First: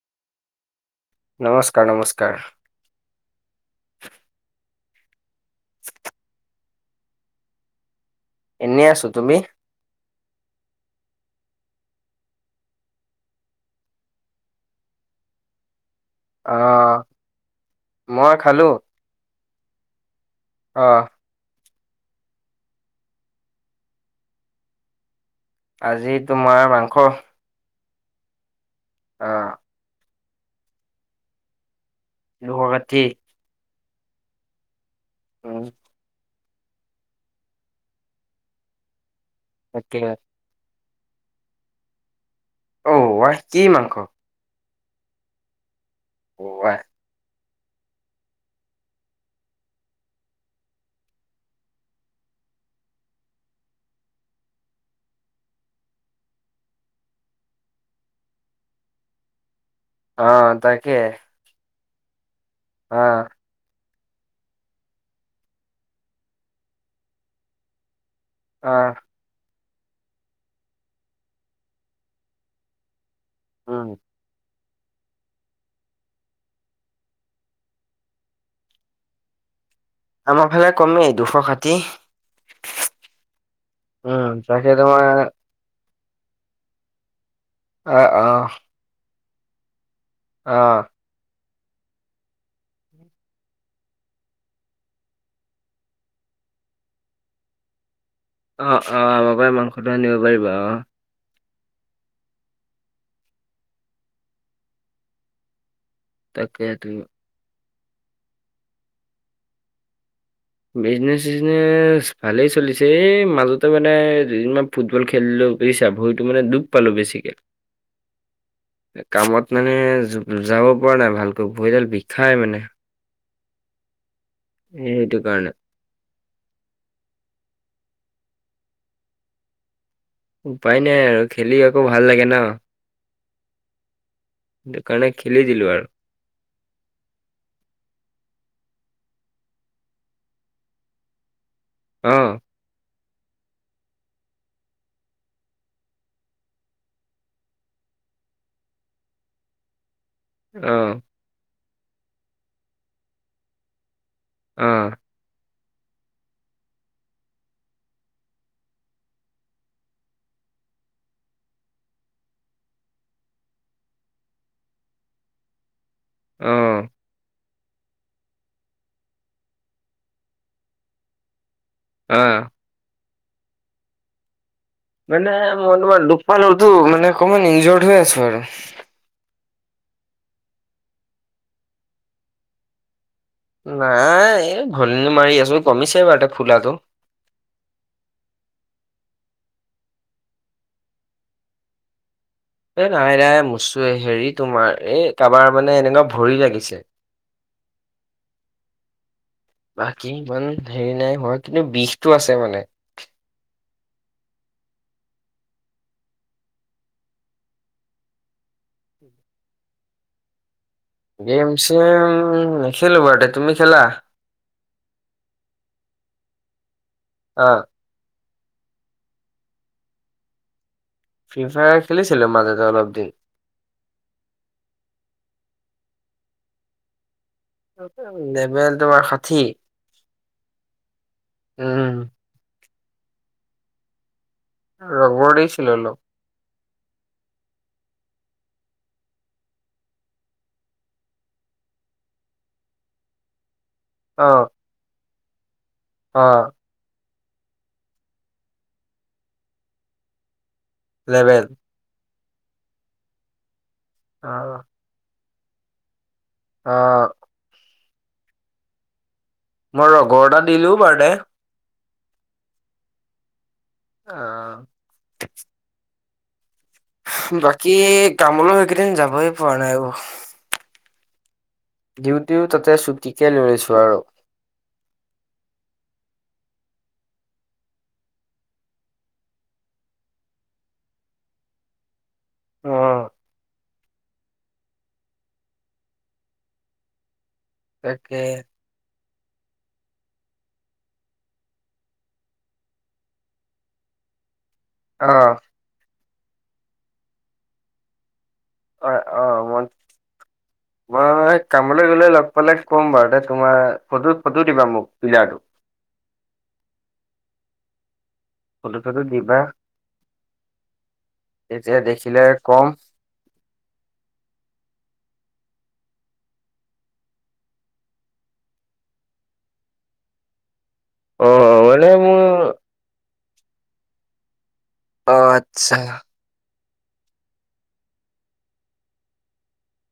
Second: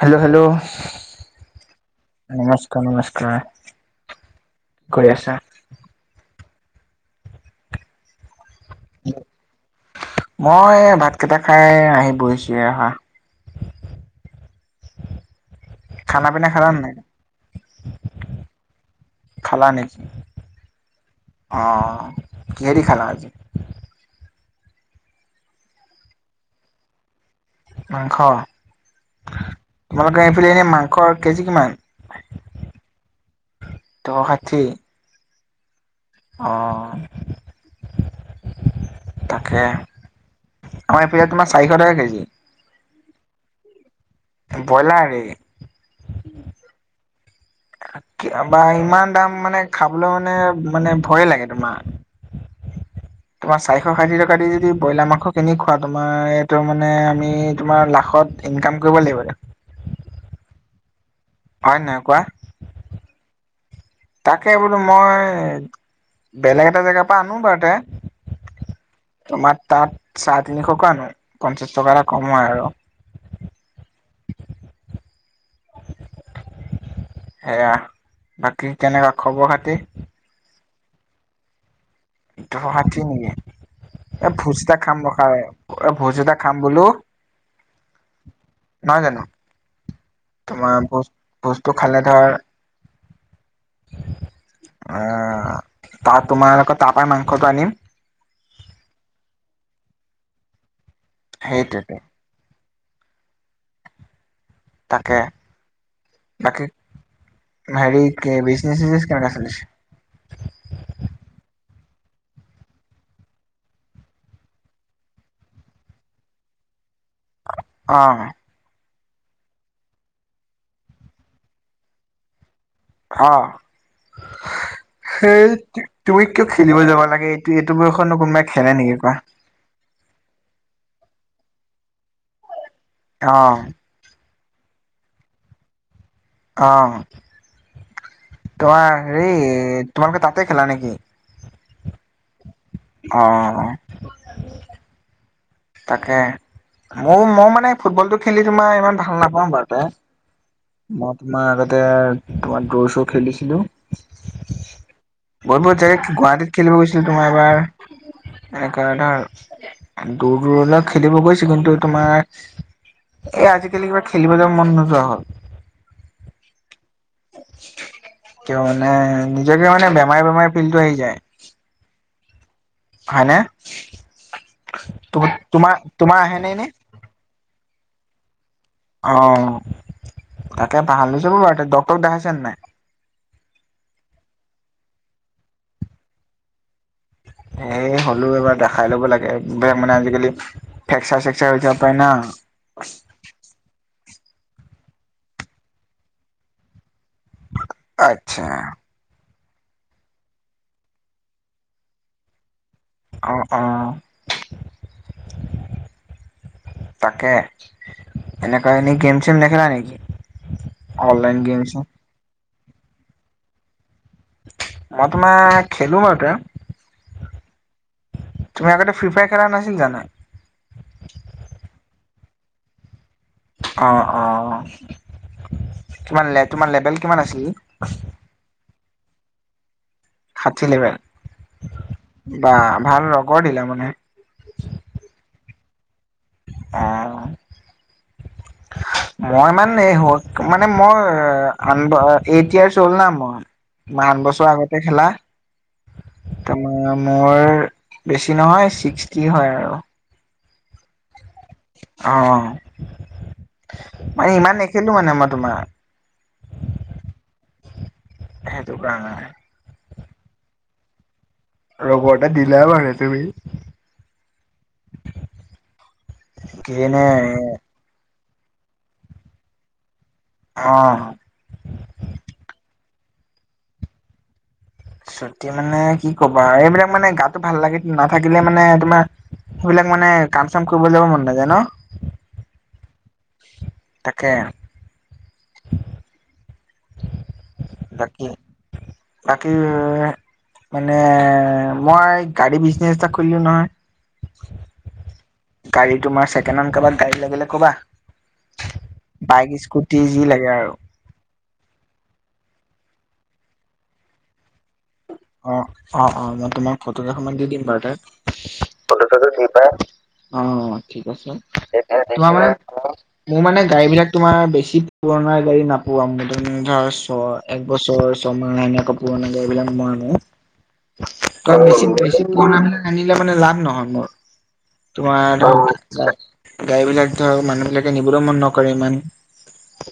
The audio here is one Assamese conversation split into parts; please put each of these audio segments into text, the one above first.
হেল্ল'! হেল্ল'! নমস্কাৰ, নমস্কাৰ। নমস্কাৰ। কি কৰি আছা? এনেই আছো। তুমি? মই এই ভাত কেইটা খাই আহি বহিছোহে। খানা পিনা খালা নে নাই? আহ মই খালো। অ'। অঁহ, কিহে দি খালা আজি? আজি তোমাৰ মাংস। মাংস? অঁহ। তোমালোকৰ এনে সেইফালে মাংসৰ কেজি কিমান? দুশ ষাঠি। দুশ ষাঠি? উম। অঁ, তাকে। অ' এই পিনে তোমাৰ চাৰিশ টকা কেজি। অহ ৱাই কি মাংস? ব্ৰইলাৰ নেকি? [unintelligible] বা ইমান দাম মানে খাবলৈ মানে মানে ভয়ে লাগে তোমাৰ। [inaudible] তোমাৰ চাৰিশ ষাঠি টকা দি যদি ব্ৰইলাৰ মাংস কিনি খোৱা, তোমাৰ এইটো মানে আমি তোমাৰ লাখত ইনকাম কৰিব লাগিব আৰু। অঁ, তাকে। হয় নাই কোৱা? অঁ। তাকে বোলো মই বেলেগ এটা জেগাৰ পৰা আনো বাৰুতে। আহ। তোমাৰ তাত চাৰে তিনিশ কৈ আনো, পঞ্চাশ টকা এটা কম হয় আৰু। উম। সেয়া বাকী কেনেকুৱা খবৰ-খাতি? আমাৰ ফালে কমেই দুশ ষাঠি। দুশ ষাঠি নেকি? এ উম ভোজ তাকে এটা খাম তোমাৰ ৰখা এ ভোজ এটা খাম বোলো। অ, অ। নহয় জানো, আহ তোমাৰ ভছ ভোজ খালে ধৰ অঁ, তাৰ তোমালোকৰ তাৰপাই মাংসটো আনিম। অ, অ, বাবাই মাংসটো আনিব পাৰিব অঁ। সেইটোৱেইতো। তাকে। বাকী তাকেতু। হেৰি কি বিজনেছ-চিজনেছ কেনেকুৱা চলিছে? বিজনেচ-চিজনেচ ভালেই চলিছে, এই মাজতে মানে দুদিনমান ফুটবল খেলিলোঁ বুজিছা, ভৰিটো মানে দুখ পালোঁ বেছিকৈ। অহ। কামত মানে য যাব পৰা নাই ভালকৈ, ভৰিডাল বিষাই মানে। অহ এই সেইটো সেই কাৰণে তুমি কিয় খেলিব যাব লাগে, এইটো-এইটো বয়সত ন কোনোবাই খেলে নেকি কোৱা? উপায় নাই আৰু, খেলি আকৌ ভাল লাগে ন। অহ। সেইকাৰণে খেলি দিলো আৰু। অহ, তোমাৰ হেৰি তোমালোকে তাতে খেলা নেকি? অহ। অহ। তাকে মই, মই মানে ফুটবলটো খেলি তোমাৰ ইমান ভাল নাপাওঁ বাৰুতে। অ মই তোমাৰ আগতে তোমাৰ দৌৰ-চ'ৰ খেলিছিলো। অঁ। বহুত-বহুত জেগাত গুৱাহাটীত খেলিব গৈছিলো, তোমাৰ এবাৰ। এনেকুৱা ধৰ দূৰ-দূৰলৈ খেলিব গৈছো, কিন্তু তোমাৰ এ আজিকালি কিবা খেলিবলে যাব মন নোযোৱা হ'ল। অ'। কিয় মানে নিজকে মানে বেমাৰি বেমাৰি ফিল্টো আহি যায়। অহ'। হয়নে? মানে তোমাৰ মই তোমাৰ দুখ আহে নে পালো এনে? টো, মানে অকমান ইন্জিঅৰ হৈ আছো আৰু। অঁ' তাকে ভাল হৈ যাব বাৰু, এতিয়া ডক্টৰক দেখাইছা নে নাই? নাই এই ঘনী মাৰি আছো, কমিছে বাৰু ফুলাটো। এই হ'লেও এবাৰ দেখাই ল'ব লাগে, বেলেগ মানে আজিকালি ফেকচাৰ চেকচাৰ হৈ যাব পাৰে না। এ, নাই নাই মচ্ছো হেৰি তোমাৰ, এই কাৰ'বাৰ মানে এনেকুৱা ভৰি লাগিছে। আচ্ছা। বাকী ইমান হেৰি নাই হোৱা কিন্তু বিষটো আছে মানে। অ', অ'। তাকে। এনেকা এনে গেম চেম নেখেলা নেকি? গেম চেম নেখেলো বাৰুতে। তুমি খেলা? মই তোমাৰ খেলো বাৰুতে। অ'। তুমি আগতে ফ্ৰী ফায়াৰ খেলা নাছিল জানো। ফ্ৰী ফায়াৰ খেলিছিলোঁ মাজতে অলপ দিন। অ', অ' তোমাৰ লে তোমাৰ লেবেল কিমান আছিল? [unintelligible] লেভেল তোমাৰ ষাঠি। ষাঠি লেভেল, উম বা ভাল ৰগৰ দিলা মানে। ৰ'বৰ দিছিলোঁ অলপ। অ'। মই মানে হ'ল, মানে মোৰ আঠ ব, এইট ইয়েছ হ'ল না মই। কিমান অ বছৰ আগতে খেলা। অ'। [unintelligible] মোৰ বেছি নহয়, ছিক্সটি হয় আৰু। লেভেল। অ' মানে অ ইমান নেখেলোঁ মানে মই তোমাৰ। অ'। সেইটো কাৰনে। মই ৰগৰ এটা দিলোঁ বাৰুতে। ৰগৰ এটা দিলা মানে তুমি। অ'। কিৰেনে বাকী কামলৈ এইকেইদিন যাবই পৰা নাই অ'। অ'। ডিউটিও তাতে চুটিকে লৈছোঁ আৰু। ছুটি মানে কি ক'বা, এইবিলাক মানে গাটো ভাল লাগি নাথাকিলে মানে তোমাৰ সেইবিলাক মানে কাম চাম কৰিব যাব মন নাযায় ন'? অ'। তাকে। তাকে বাকী, বাকী মানে মই গাড়ী বিজনেচ এটা খুলিলোঁ নহয়। অ'। গাড়ী তোমাৰ চেকেণ্ডহেণ্ড কাৰোবাক গাড়ী লাগিলে ক'বা। অ অ বাইক, মই স্কুটি যি লাগে আৰু। মই কামলৈ গলে লগ পালে ক'ম বাৰুদে, তোমাৰ ফটো ফটো দিবা মোক ডিলাৰটো। অ', অ', অ' মই তোমাক ফটো কেইখনমান দি দিম বাৰুতে। ফটো চটো দিবা, অ' ঠিক আছে। তেতিয়া দেখিলে তোমাৰ মানে কম মোৰ মানে গাড়ীবিলাক তোমাৰ বেছি পুৰণা গাড়ী নাপোৱাম মানে ধৰা ছয় এক বছৰ, ছমাহ এনেকুৱা পুৰণা গাড়ী বিলাক মই [unintelligible] অ [unintelligible] বেছি মানে মোৰ বেছি পুৰণাবিলাক আনিলে মানে লাভ নহয় মোৰ। তোমাৰ আচ্ছা আচ্ছা। গাড়ীবিলাক ধৰক মানুহবিলাকে নিবলৈও মন নকৰে ইমান।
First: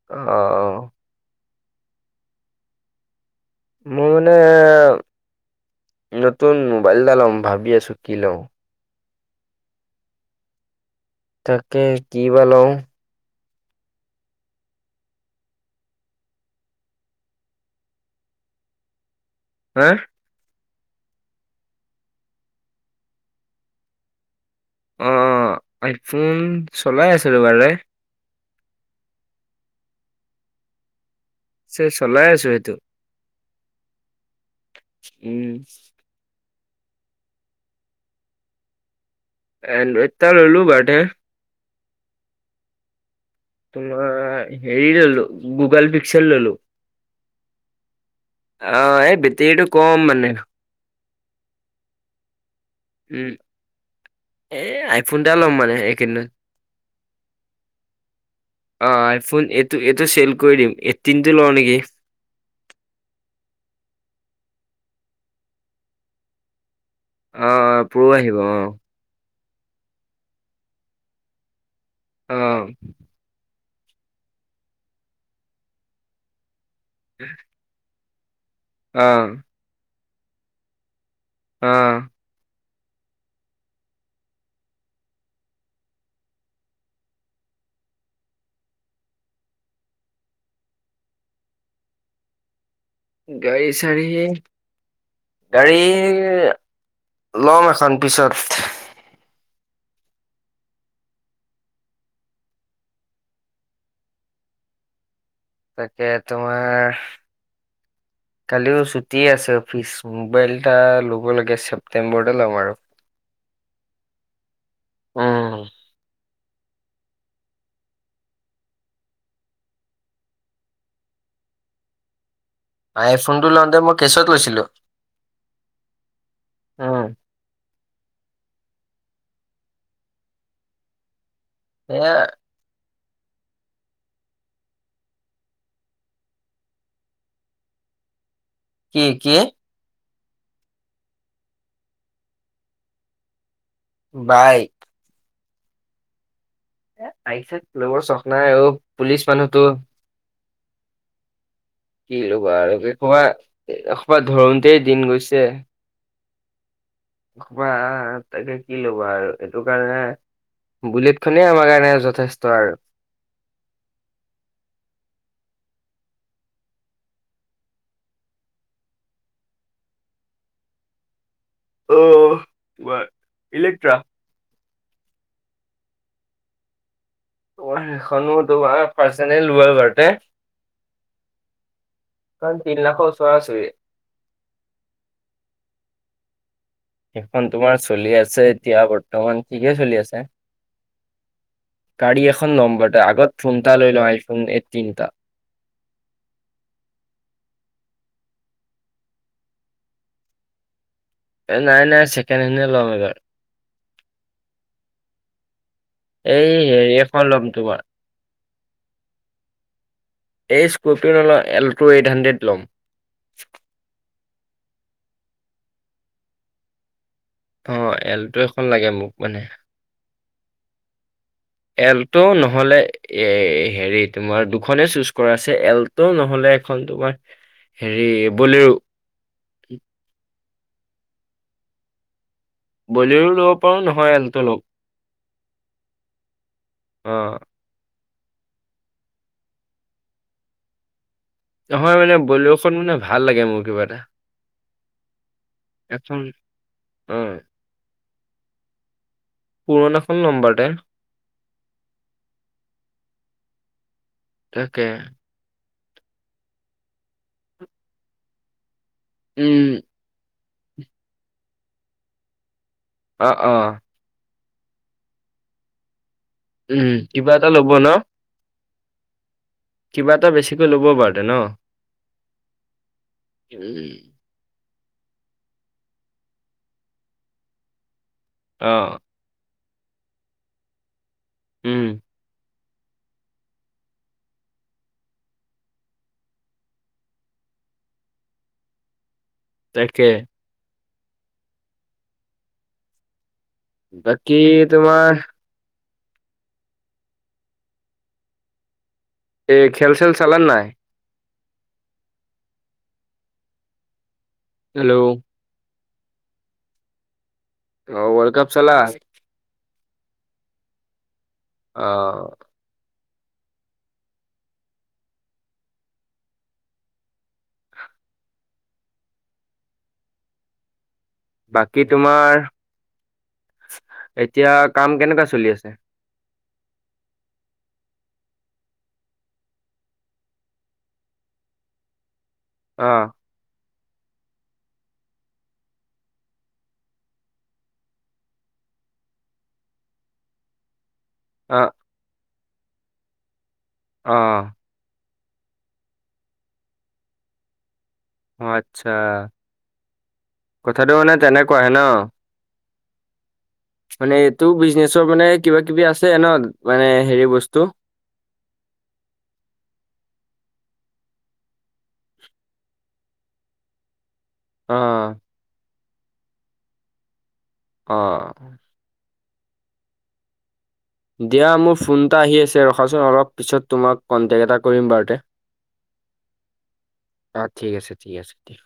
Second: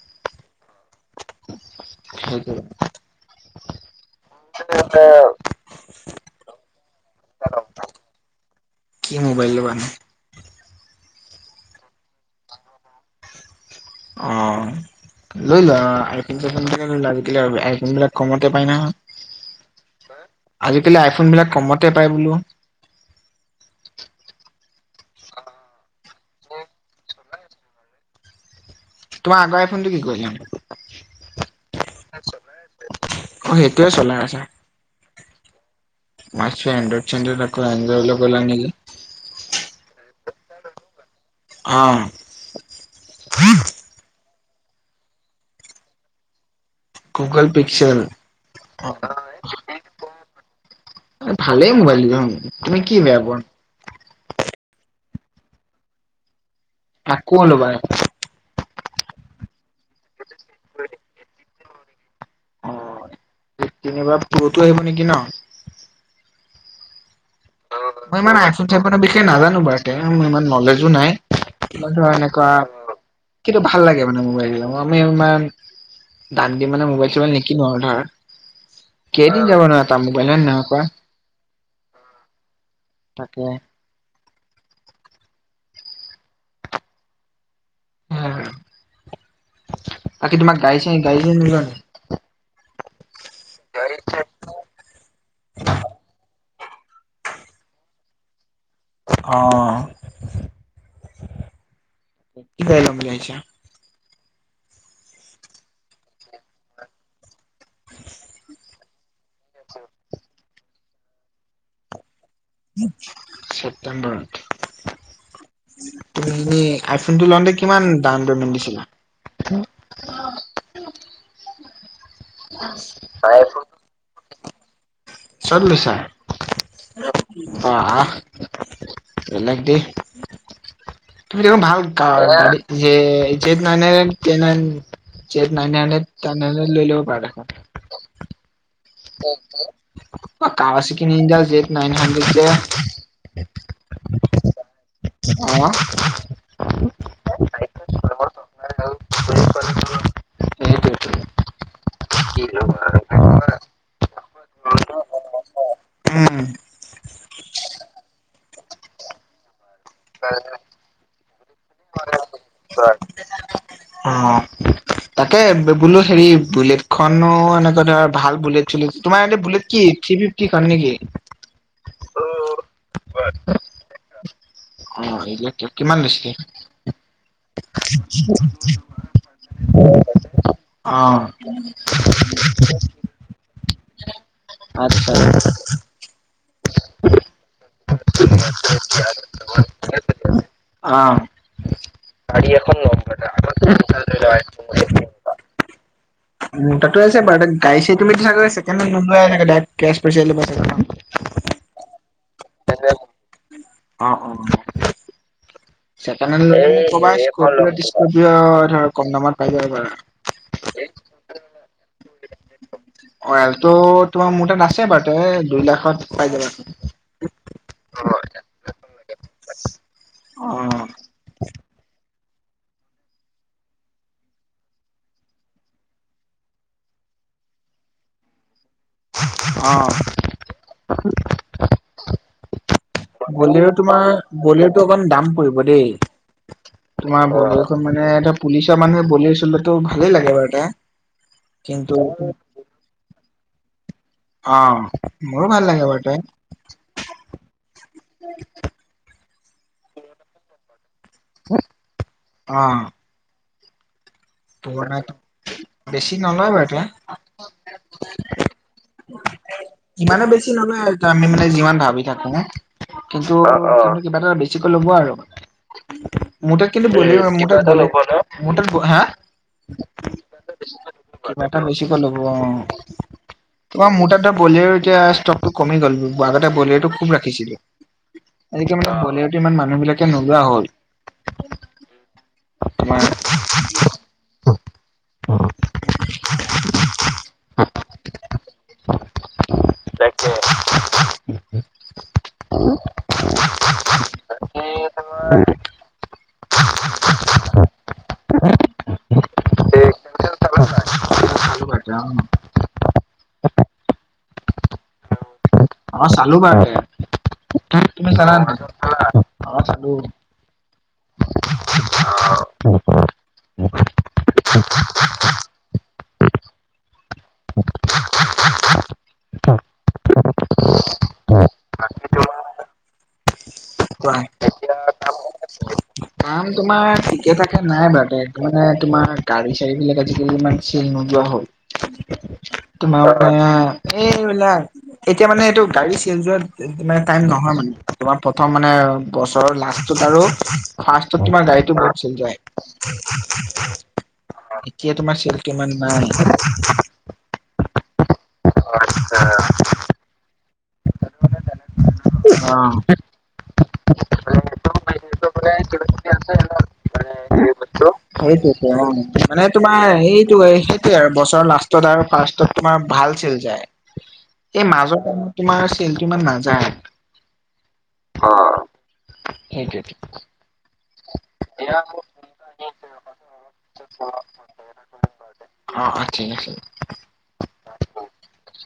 অ। সেইটোৱেই। মোৰ মানে। ে [unintelligible] নতুন মোবাইল এটা লম ভাবি আছো কি লওঁ কি মোবাইল ল'বা নো তাকে কি বা লওঁ অহ লৈ লোৱা আজিকালি আইফোন চাইফোন বিলাকে ল ই লোৱা আজি কালি আইফোন বিলাক কমতে পাই নহয় হা আজিকালি আইফোন বিলাক কমতে পায় বোলো। অ অ আইফোন চলাই আছিলো ভালে। তোমাৰ আগৰ আইফোনটো কি কৰিলানো। চে চলাই আছো সেইটো অ সেইটোৱেই চলাই আছো। উম মই ভাৱিছো এণ্ড্ৰইড চণ্ড্ৰইড এণ্ড্ৰইডলৈ গ'লা নি কি। এণ্ড্ৰইউ এটা ললো বাডে বাৰ্ড। অ তোমাৰ হেৰি ললো গুগল পিক্চৰ ললো গুগল পিক্সেল অ আহ এই বেটেৰীটো কম মানে ভালেই মোবাইল লম তুমি কি বেয়া উম পোৱা এ আইফোন এটা ল'ম মানে এই কেই দিনত আকৌ লবা আইফণ অ আইফোন এইটো এইটো চেল কৰি দিম এইটীনটো লওঁ নেকি যেনি বা প্ৰো টো আহিব নেকি ন অ প্ৰ' মই আহিব ইমান অ আইফোন চাইফোনৰ বিষয় নাজানো বাৰু মোৰ ইমান নলেজো নাই কিবা ধৰা এনেকুৱা অ কিন্তু ভাল লাগে মানে মোবাইল বিলাক আমি ইমান দাম দি মানে মোবাইল চোবাইল নিকিনো আৰু ধৰা অ', কেইদিন যাব ন এটা মোবাইল হয় নে নহয় কোৱা অ তাকে বাকী তোমাক গাড়ী চাৰি গাড়ী চাৰি নলোৱা নেকি গাড়ী চাৰি গাড়ী ল'ম এখন পিছত অ কি গাড়ী লম বুলি ভাবিছা তাকে তোমাৰ কালিও ছুটি আছে অফিচ মোবাইল এটা ল'ব লাগে ছেপটেম্বৰতে ল'ম আৰু ছেপ্টেম্বৰত উম, তুমি আইফোনটো লওঁতে কিমান দাম পেমেন্ট দিছিলা উ আইফোন টো লওঁতে মই কেছত লৈছিলো কেছত লৈছা আহ বেলেগ দে তুমি দেখোন ভাল এয়া গাড়ী যে জেত নহয় নে তেনে জেত নন ন তেনে লৈ লব পাৰা। কি কি আ কাৱাছাকি ইণ্ডিয়া জেত নাইন হাণ্ডেদ যে বাইক অহঁ এ বাইক চাইক লবৰ চোখ নাই অ পুলিচ মানুহতো। সেইটোৱেটো। কি উম। ল'বা আৰু এখোপা ধৰোতেই দিন গৈছে। উম কবা তাকে কি ল'বা আৰু এইটো কাৰণে হয় হয়। বুলেট খনেই আমাৰ কাৰণে যথেষ্ট আৰু। [unintelligible] অঁ, তাকে বোলো হেৰি বুলেটখনো এনেকে ধৰা ভাল বুলেট চুলেট তোমাৰ এইটো বুলেট কি থ্ৰী ফিফটি খন নেকি? অ', অঁ, ইলেক্ট্ৰা অঁ, ইলেক্ট্ৰা কিমান লৈছিলে? অহঁ সেইখনো তোমাৰ পাৰ্চনেল লোৱা এইবাৰতে। অ', প্ৰায় তিনি লাখৰ ওচৰা ওচৰি। আচ্ছা সেইখন তোমাৰ চলি আছে, এতিয়া বৰ্তমান কিহেৰে চলি আছে? অ'। গাড়ী এখন লমগতে, আগত ফোনটা লৈ লওঁ আইফোন এইটিন এটা। [unintelligible] উম তাতো আছে বাৰু গাড়ী চাৰি তমি চেকেণ্ড হেণ্ড নোলোৱা ডাইৰেক্ট কেছ পইচাই লবা চাগে ন। নাই নাই চেকেণ্ড হেণ্ড লম এইবাৰ। অঁ অঁ চেকেণ্ড হেণ্ড এই ললে মোক হেৰি কবা, এখন ল'ম তোমাৰ স্কৰপিঅ কম দামত পাই যাব পাৰা। এই স্কৰ্পিঅ' নলওঁ এল্টো এইট হাণ্ড্ৰেড ল'ম। অঁ এল্ট তোমাৰ মোৰ তাত আছে বাৰু দুই লাখত পাই যাবা। অ এল্ট এখন লাগে মোক মানে। অ', এল্ট নহলে এ হেৰি তোমাৰ দুখনে চুজ কৰা আছে এল্ট নহলে এখন তোমাৰ হেৰি বলেৰো। অঁ ল'ব বলেৰো পাৰো তোমাৰ, নহয় এল্ট' লম বলেৰো অকমান দাম পৰিব দেই। অ তোমাৰ মানে এটা পুলিচৰ মানুহে বলেৰো চলোৱাটো ভালেই লাগে বাৰু এটা। নহয় মানে বলেৰো খন মানে ভাল লাগে মোৰ কিবা এটা। অঁ, মোৰো ভাল লাগে বাৰু সেইতাই অঁ, পুৰণাখন নম্বৰতে। অঁ তাকে পুৰণা, বেছি নলয় বাৰু এতিয়া। উম। সিমানো বেছি নলয় আমি মানে যিমান ভাবি থাকো, অ কিন্তু অ কিবা এটা বেছিকৈ ল'ব আৰু, মোৰ তাত উম বলেৰু, কিবা মোৰ এটা তাত ল'ব বলেৰু ন কিন্তু মোৰ তাত হা কিবা এটা বেছিকৈ ল'ব বাৰুতে ন কিবা এটা বেছিকৈ ল'ব অঁ, উম তোমাৰ মোৰ তাত এতিয়া বলেৰো এতিয়া ষ্টক টো কমি গ'ল আগতে বলেৱোটো খুব ৰাখিছিলে। আজি অ কালি মানে বলেৱো টো ইমান মানুহ বিলাকে নোলোৱা হ'ল। উম। তোমাৰ [unintelligible] [unintelligible] তাকে। বাকী, তোমাৰ এই খেল-চেল চালা নাই? ত' ক' যাম। হেল্ল! অঁ, চালো বাৰু, তুমি ৱৰ্ল্ড চালা কাপ নাই? অঁ, চালোঁ। অ [unintelligible] বাকী তোমাৰ, কোৱা এতিয়া কাম কেনেকুৱা চলি আছে? মানে তোমাৰ ঠিকে-থাকে নাই বা দে মানে, তোমাৰ গাড়ী-চাড়ীবিলাক আজিকালি ইমান চেল নোযোৱা হ'ল। অ তোমাৰ মানে এইবিলাক এতিয়া মানে এইটো গাড়ী চেল যোৱা মানে টাইম নহয় মানে, তোমাৰ প্ৰথম মানে বছৰৰ লাষ্টটোত আৰু ফাৰ্ষ্টটোত তোমাৰ অ গাড়ীটো বহুত চেল যায়। অঁ। এতিয়া তোমাৰ চেলটো ইমান নাই। অঁ আচ্ছা, কথাটো মানে তেনেকুৱাহে ন'? অঁ। মানে, এইটো বিজনেচৰ মানে কিবা-কিবি আছে ন' মানে, হেৰি বস্তু? সেইটোৱেটো অঁ, মানে তোমাৰ সেইটো সেইটোৱে আৰু বছৰৰ লাষ্টত আৰু ফাৰ্ষ্টতত তোমাৰ ভাল চেল যায়। এই অ মাজৰ মাহত তোমাৰ চেলটো ইমান নাযায়। অ অঁ। সেইটোৱেটো। দিয়া মোৰ ফোন এটা আহি আছে। ৰখাচোন অলপ পিছত তোমাক কণ্ট্ৰেক্ট এটা কৰিম বাৰু দে অঁ, অঁ ঠিক আছে এতিয়া। অঁ ঠিক আছে, ঠিক আছে দিয়া।